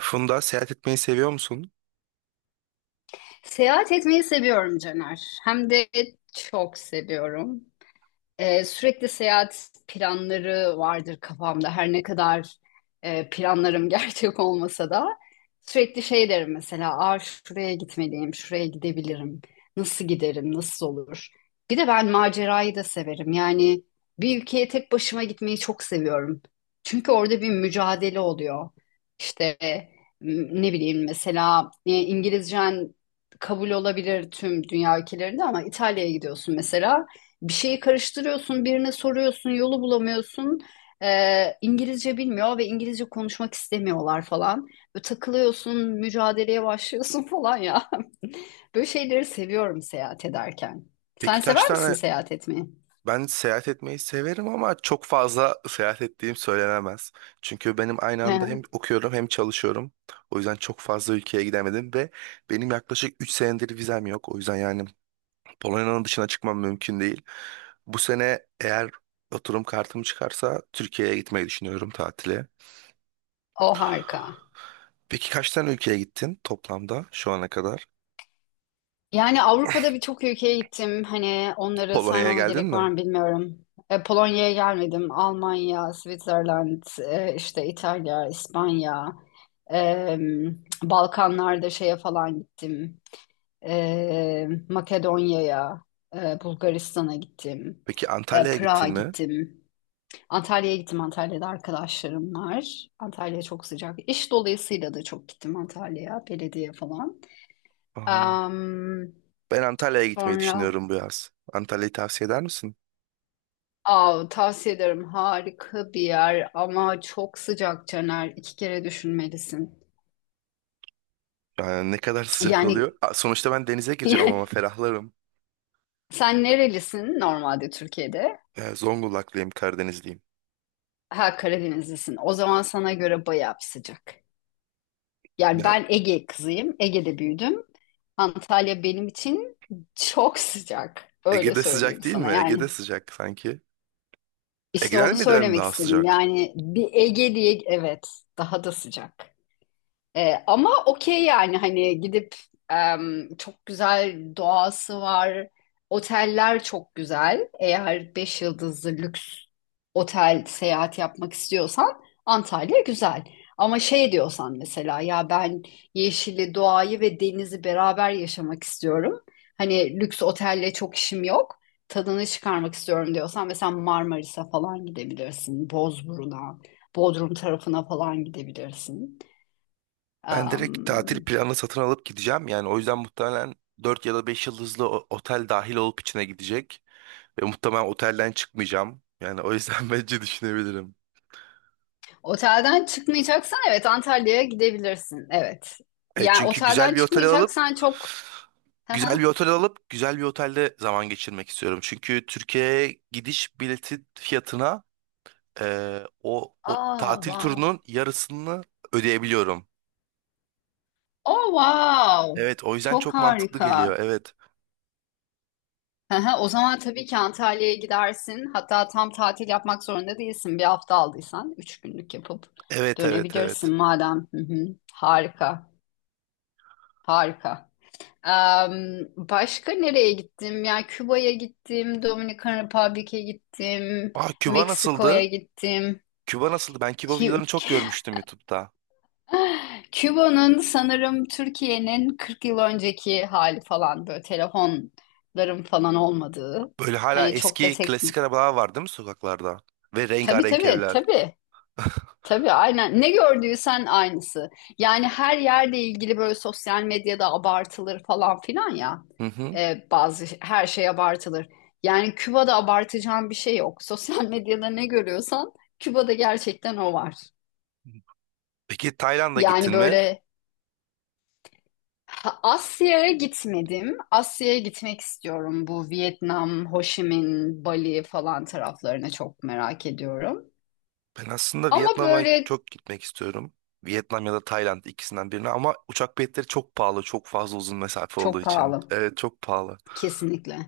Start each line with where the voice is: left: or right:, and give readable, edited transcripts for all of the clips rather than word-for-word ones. right: Funda seyahat etmeyi seviyor musun?
left: Seyahat etmeyi seviyorum Caner. Hem de çok seviyorum. Sürekli seyahat planları vardır kafamda. Her ne kadar planlarım gerçek olmasa da sürekli şey derim mesela, Aa, şuraya gitmeliyim, şuraya gidebilirim. Nasıl giderim, nasıl olur? Bir de ben macerayı da severim. Yani bir ülkeye tek başıma gitmeyi çok seviyorum. Çünkü orada bir mücadele oluyor. İşte ne bileyim mesela İngilizcen kabul olabilir tüm dünya ülkelerinde ama İtalya'ya gidiyorsun mesela. Bir şeyi karıştırıyorsun, birine soruyorsun, yolu bulamıyorsun. İngilizce bilmiyor ve İngilizce konuşmak istemiyorlar falan. Böyle takılıyorsun, mücadeleye başlıyorsun falan ya. Böyle şeyleri seviyorum seyahat ederken.
right: Peki
left: Sen
right: kaç
left: sever misin
right: tane?
left: seyahat etmeyi?
right: Ben seyahat etmeyi severim ama çok fazla seyahat ettiğim söylenemez. Çünkü benim aynı anda hem okuyorum hem çalışıyorum. O yüzden çok fazla ülkeye gidemedim ve benim yaklaşık 3 senedir vizem yok. O yüzden yani Polonya'nın dışına çıkmam mümkün değil. Bu sene eğer oturum kartım çıkarsa Türkiye'ye gitmeyi düşünüyorum tatile.
left: O harika.
right: Peki kaç tane ülkeye gittin toplamda şu ana kadar?
left: Yani Avrupa'da birçok ülkeye gittim. Hani onları
right: Polonya'ya
left: saymama
right: geldin
left: gerek var
right: mi?
left: mı bilmiyorum. Polonya'ya gelmedim. Almanya, Switzerland, işte İtalya, İspanya, e, Balkanlarda şeye falan gittim. Makedonya'ya, Bulgaristan'a gittim.
right: Peki
left: E,
right: Antalya'ya gittin
left: Prag'a
right: mi?
left: gittim. Antalya'ya gittim. Antalya'da arkadaşlarım var. Antalya çok sıcak. İş dolayısıyla da çok gittim Antalya'ya, belediye falan.
right: Aha.
left: Am,
right: Ben Antalya'ya gitmeyi
left: Sonra
right: düşünüyorum bu yaz. Antalya'yı tavsiye eder misin?
left: Aa, tavsiye ederim. Harika bir yer ama çok sıcak Caner. İki kere düşünmelisin.
right: Yani ne kadar sıcak
left: Yani
right: oluyor. Aa, sonuçta ben denize gireceğim ama ferahlarım.
left: sen nerelisin normalde Türkiye'de?
right: Yani Zonguldaklıyım, Karadenizliyim.
left: Ha Karadenizlisin. O zaman sana göre bayağı bir sıcak. Yani
right: Yani
left: ben Ege kızıyım. Ege'de büyüdüm. Antalya benim için çok sıcak. Öyle
right: Ege'de
left: söyleyeyim
right: sıcak değil
left: sana.
right: mi?
left: Yani
right: Ege'de sıcak sanki.
left: işte
right: Ege'den
left: onu
right: mi dedim
left: söylemek
right: daha
left: istedim.
right: sıcak?
left: Yani bir Ege diye evet daha da sıcak. Ama okey yani hani gidip çok güzel doğası var. Oteller çok güzel. Eğer beş yıldızlı lüks otel seyahat yapmak istiyorsan Antalya güzel. Ama şey diyorsan mesela ya ben yeşili, doğayı ve denizi beraber yaşamak istiyorum. Hani lüks otelle çok işim yok. Tadını çıkarmak istiyorum diyorsan mesela Marmaris'e falan gidebilirsin. Bozburun'a, Bodrum tarafına falan gidebilirsin.
right: Ben direkt tatil
left: Am,
right: planını satın alıp gideceğim. Yani o yüzden muhtemelen 4 ya da 5 yıldızlı otel dahil olup içine gidecek. Ve muhtemelen otelden çıkmayacağım. Yani o yüzden bence düşünebilirim.
left: otelden çıkmayacaksan evet Antalya'ya gidebilirsin. Evet.
right: Evet
left: Yani
right: çünkü
left: otelden çıkmayacaksan çok. Hı
right: güzel
left: hı.
right: bir otel alıp güzel bir otelde zaman geçirmek istiyorum. Çünkü Türkiye'ye gidiş bileti fiyatına o
left: Aa,
right: tatil
left: wow.
right: turunun yarısını ödeyebiliyorum.
left: Oh, wow.
right: Evet o yüzden
left: Çok
right: çok mantıklı geliyor.
left: harika.
right: Evet.
left: Hı hı. O zaman tabii ki Antalya'ya gidersin. Hatta tam tatil yapmak zorunda değilsin. Bir hafta aldıysan üç günlük yapıp
right: Evet evet
left: dönebilirsin
right: evet.
left: madem. Hı hı. Harika. Harika. Başka nereye gittim? Yani Küba'ya gittim, Dominikan Republic'e gittim,
right: Aa, Küba
left: Meksiko'ya
right: nasıldı?
left: gittim.
right: Küba nasıldı? Ben Küba videolarını
left: Kü-
right: çok görmüştüm YouTube'da.
left: Küba'nın sanırım Türkiye'nin 40 yıl önceki hali falan böyle telefonların falan olmadığı.
right: Böyle hala
left: Hani çok da
right: eski
left: tek...
right: klasik arabalar var değil mi sokaklarda? Ve
left: Tabii
right: rengarenk
left: tabii
right: evler.
left: tabii. Tabii aynen. Ne gördüysen aynısı. Yani her yerde ilgili böyle sosyal medyada abartılır falan filan ya.
right: Hı hı.
left: Bazı her şey abartılır. Yani Küba'da abartacağın bir şey yok. Sosyal medyada ne görüyorsan Küba'da gerçekten o var.
right: Peki Tayland'a
left: Yani
right: gittin mi?
left: böyle ha, Asya'ya gitmedim. Asya'ya gitmek istiyorum. Bu Vietnam, Ho Chi Minh, Bali falan taraflarına çok merak ediyorum.
right: Ben aslında
left: Ama
right: Vietnam'a
left: böyle
right: çok gitmek istiyorum. Vietnam ya da Tayland ikisinden birine ama uçak biletleri çok pahalı. Çok fazla uzun mesafe olduğu
left: çok
right: için.
left: pahalı.
right: Evet çok pahalı.
left: Kesinlikle.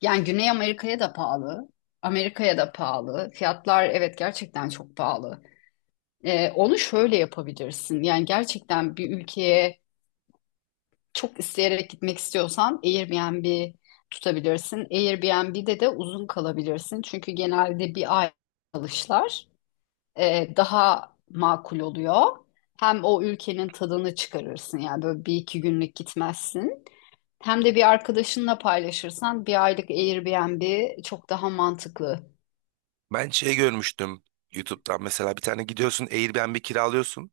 left: Yani Güney Amerika'ya da pahalı. Amerika'ya da pahalı. Fiyatlar evet gerçekten çok pahalı. Onu şöyle yapabilirsin. Yani gerçekten bir ülkeye çok isteyerek gitmek istiyorsan Airbnb tutabilirsin. Airbnb'de de uzun kalabilirsin. Çünkü genelde bir ay kalışlar daha makul oluyor. Hem o ülkenin tadını çıkarırsın. Yani böyle bir iki günlük gitmezsin. Hem de bir arkadaşınla paylaşırsan bir aylık Airbnb çok daha mantıklı.
right: Ben şey görmüştüm YouTube'dan mesela bir tane gidiyorsun Airbnb kiralıyorsun.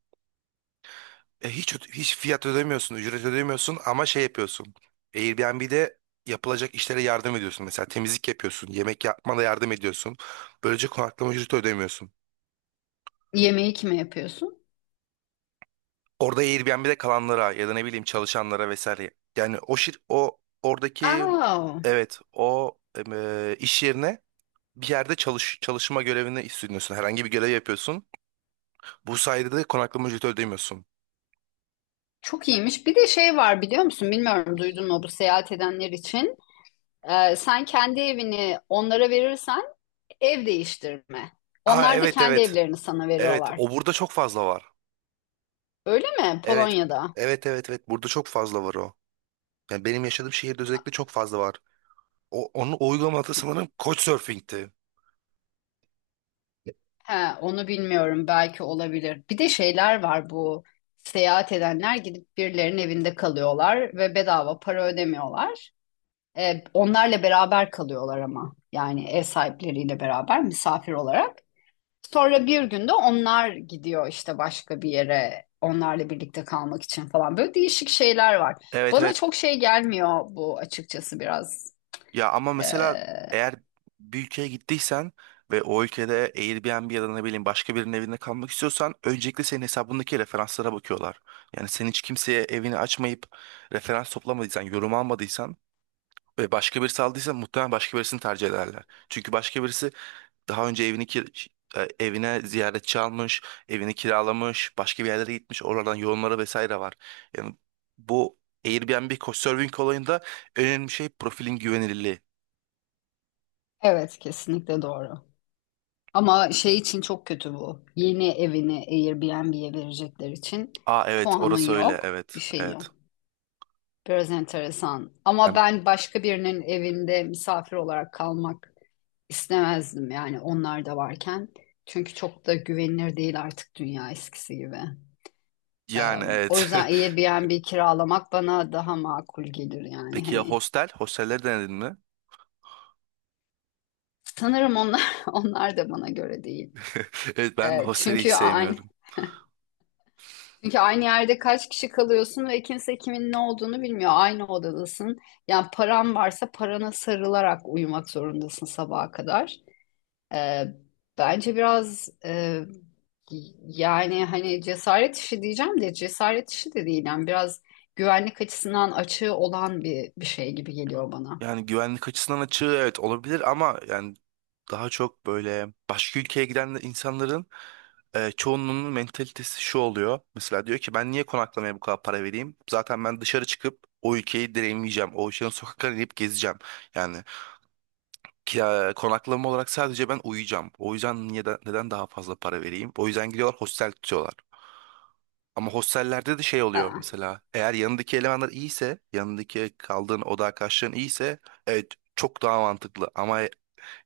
right: E, hiç fiyat ödemiyorsun, ücret ödemiyorsun ama şey yapıyorsun. Airbnb'de yapılacak işlere yardım ediyorsun. Mesela temizlik yapıyorsun, yemek yapmana yardım ediyorsun. Böylece konaklama ücreti ödemiyorsun.
left: Yemeği kime yapıyorsun?
right: Orada Airbnb'de kalanlara ya da ne bileyim çalışanlara vesaire. Yani o oradaki
left: Aa,
right: evet o iş yerine bir yerde çalışma görevini üstleniyorsun. Herhangi bir görev yapıyorsun. Bu sayede de konaklama ücreti ödemiyorsun.
left: çok iyiymiş. Bir de şey var biliyor musun? Bilmiyorum duydun mu bu seyahat edenler için. Sen kendi evini onlara verirsen ev değiştirme.
right: Aa,
left: Onlar da
right: evet
left: kendi
right: evet.
left: evlerini sana
right: Evet
left: veriyorlar.
right: o burada çok fazla var.
left: Öyle mi?
right: Evet.
left: Polonya'da.
right: Evet evet evet burada çok fazla var o. Yani benim yaşadığım şehirde özellikle çok fazla var. Onun uygulaması sanırım Couchsurfing'ti.
left: He, onu bilmiyorum. Belki olabilir. Bir de şeyler var bu. Seyahat edenler gidip birilerinin evinde kalıyorlar ve bedava para ödemiyorlar. Onlarla beraber kalıyorlar ama. Yani ev sahipleriyle beraber misafir olarak. Sonra bir günde onlar gidiyor işte başka bir yere onlarla birlikte kalmak için falan. Böyle değişik şeyler var.
right: Evet
left: Bana
right: evet.
left: çok şey gelmiyor bu açıkçası biraz.
right: Ya ama
left: Ee,
right: mesela eğer bir ülkeye gittiysen ve o ülkede Airbnb ya da ne bileyim başka birinin evinde kalmak istiyorsan öncelikle senin hesabındaki referanslara bakıyorlar. Yani sen hiç kimseye evini açmayıp referans toplamadıysan, yorum almadıysan ve başka birisi aldıysa muhtemelen başka birisini tercih ederler. Çünkü başka birisi daha önce evine ziyaretçi almış, evini kiralamış, başka bir yerlere gitmiş, oralardan yorumları vesaire var. Yani bu Airbnb Couchsurfing olayında önemli şey profilin güvenilirliği.
left: evet kesinlikle doğru. Ama şey için çok kötü bu. Yeni evini Airbnb'ye verecekler için
right: Aa, evet
left: puanın
right: orası öyle
left: yok, bir
right: evet
left: şeyin
right: evet.
left: yok. Biraz enteresan. Ama
right: Yani,
left: ben başka birinin evinde misafir olarak kalmak istemezdim yani onlar da varken. Çünkü çok da güvenilir değil artık dünya eskisi gibi. Ee,
right: yani
left: o
right: evet.
left: yüzden Airbnb kiralamak bana daha makul gelir yani
right: Peki ya
left: hani.
right: hostel? Hostelleri denedin mi?
left: Sanırım onlar onlar da bana göre değil.
right: Evet ben
left: Ee,
right: hosteli hiç
left: çünkü aynı
right: sevmiyorum.
left: çünkü aynı yerde kaç kişi kalıyorsun ve kimse kimin ne olduğunu bilmiyor. Aynı odadasın. Yani paran varsa parana sarılarak uyumak zorundasın sabaha kadar. Ee, bence biraz yani hani cesaret işi diyeceğim de cesaret işi de değil. Yani biraz güvenlik açısından açığı olan bir şey gibi geliyor bana.
right: Yani güvenlik açısından açığı evet olabilir ama yani daha çok böyle başka ülkeye giden de insanların çoğunluğunun mentalitesi şu oluyor. Mesela diyor ki ben niye konaklamaya bu kadar para vereyim? Zaten ben dışarı çıkıp o ülkeyi deneyimleyeceğim. O ülkenin sokaklarını inip gezeceğim. Yani konaklama olarak sadece ben uyuyacağım. O yüzden neden daha fazla para vereyim? O yüzden gidiyorlar hostel tutuyorlar. Ama hostellerde de şey oluyor
left: Ha.
right: mesela. Eğer yanındaki elemanlar iyiyse, yanındaki kaldığın oda arkadaşların iyiyse, evet çok daha mantıklı. Ama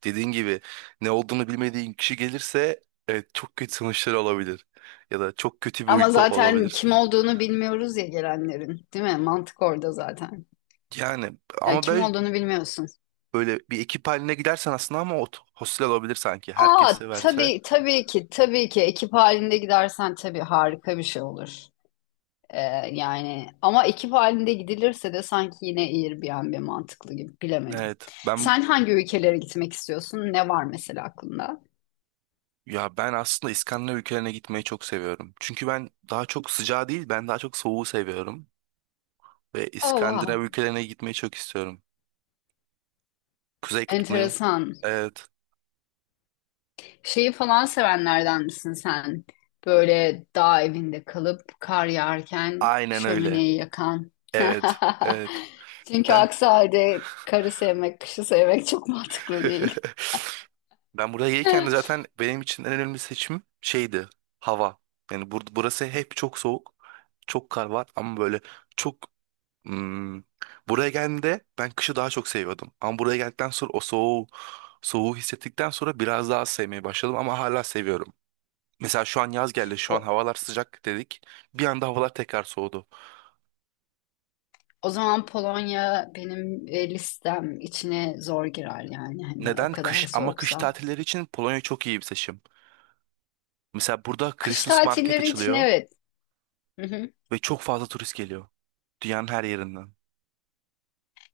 right: dediğin gibi ne olduğunu bilmediğin kişi gelirse evet çok kötü sonuçlar olabilir. Ya da çok kötü bir
left: Ama
right: uyku
left: zaten kim
right: olabilirsin.
left: olduğunu bilmiyoruz ya gelenlerin, değil mi? Mantık orada zaten.
right: Yani
left: Ya
right: ama
left: kim
right: böyle
left: olduğunu bilmiyorsun.
right: böyle bir ekip haline gidersen aslında ama o hostel olabilir sanki.
left: Aa
right: Herkese verse.
left: tabii tabii ki tabii ki ekip halinde gidersen tabii harika bir şey olur. Ee, yani ama ekip halinde gidilirse de sanki yine Airbnb mantıklı gibi bilemedim.
right: Evet.
left: Sen hangi ülkelere gitmek istiyorsun? Ne var mesela aklında?
right: Ya ben aslında İskandinav ülkelerine gitmeyi çok seviyorum. Çünkü ben daha çok sıcağı değil, ben daha çok soğuğu seviyorum. Ve
left: Oh wow.
right: İskandinav ülkelerine gitmeyi çok istiyorum. Kuzey Kutbu'nu.
left: Enteresan.
right: Evet.
left: Şeyi falan sevenlerden misin sen? Böyle dağ evinde kalıp kar yağarken
right: Aynen öyle.
left: şömineyi yakan.
right: Evet. Evet.
left: Çünkü
right: Ben...
left: aksi halde karı sevmek, kışı sevmek çok mantıklı değil.
right: Ben buraya gelirken de zaten benim için en önemli seçim şeydi. Hava. Yani burası hep çok soğuk. Çok kar var ama böyle çok... hmm, buraya geldiğimde ben kışı daha çok seviyordum. Ama buraya geldikten sonra o soğuğu soğuğu hissettikten sonra biraz daha az sevmeye başladım ama hala seviyorum. Mesela şu an yaz geldi, şu
left: O,
right: an havalar sıcak dedik. Bir anda havalar tekrar soğudu.
left: O zaman Polonya benim listem içine zor girer yani hani o
right: Neden?
left: kadar
right: Kış ama kış
left: soğuksa.
right: tatilleri için Polonya çok iyi bir seçim. Mesela burada
left: Kış
right: Christmas market
left: tatilleri için
right: açılıyor
left: evet. Hı hı.
right: ve çok fazla turist geliyor. Dünyanın her yerinden.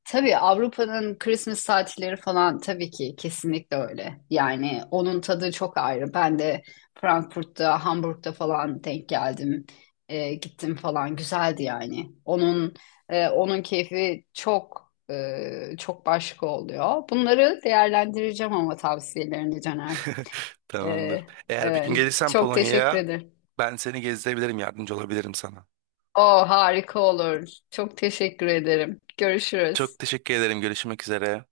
left: Tabii Avrupa'nın Christmas tatilleri falan tabii ki kesinlikle öyle. Yani onun tadı çok ayrı. Ben de Frankfurt'ta, Hamburg'da falan denk geldim. Gittim falan güzeldi yani. Onun keyfi çok çok başka oluyor. Bunları değerlendireceğim ama tavsiyelerini Caner. Ee,
right: Tamamdır. Eğer bir gün
left: evet.
right: gelirsen
left: Çok teşekkür
right: Polonya'ya
left: ederim.
right: ben seni gezdirebilirim, yardımcı olabilirim sana.
left: O harika olur. Çok teşekkür ederim. Görüşürüz.
right: Çok teşekkür ederim. Görüşmek üzere.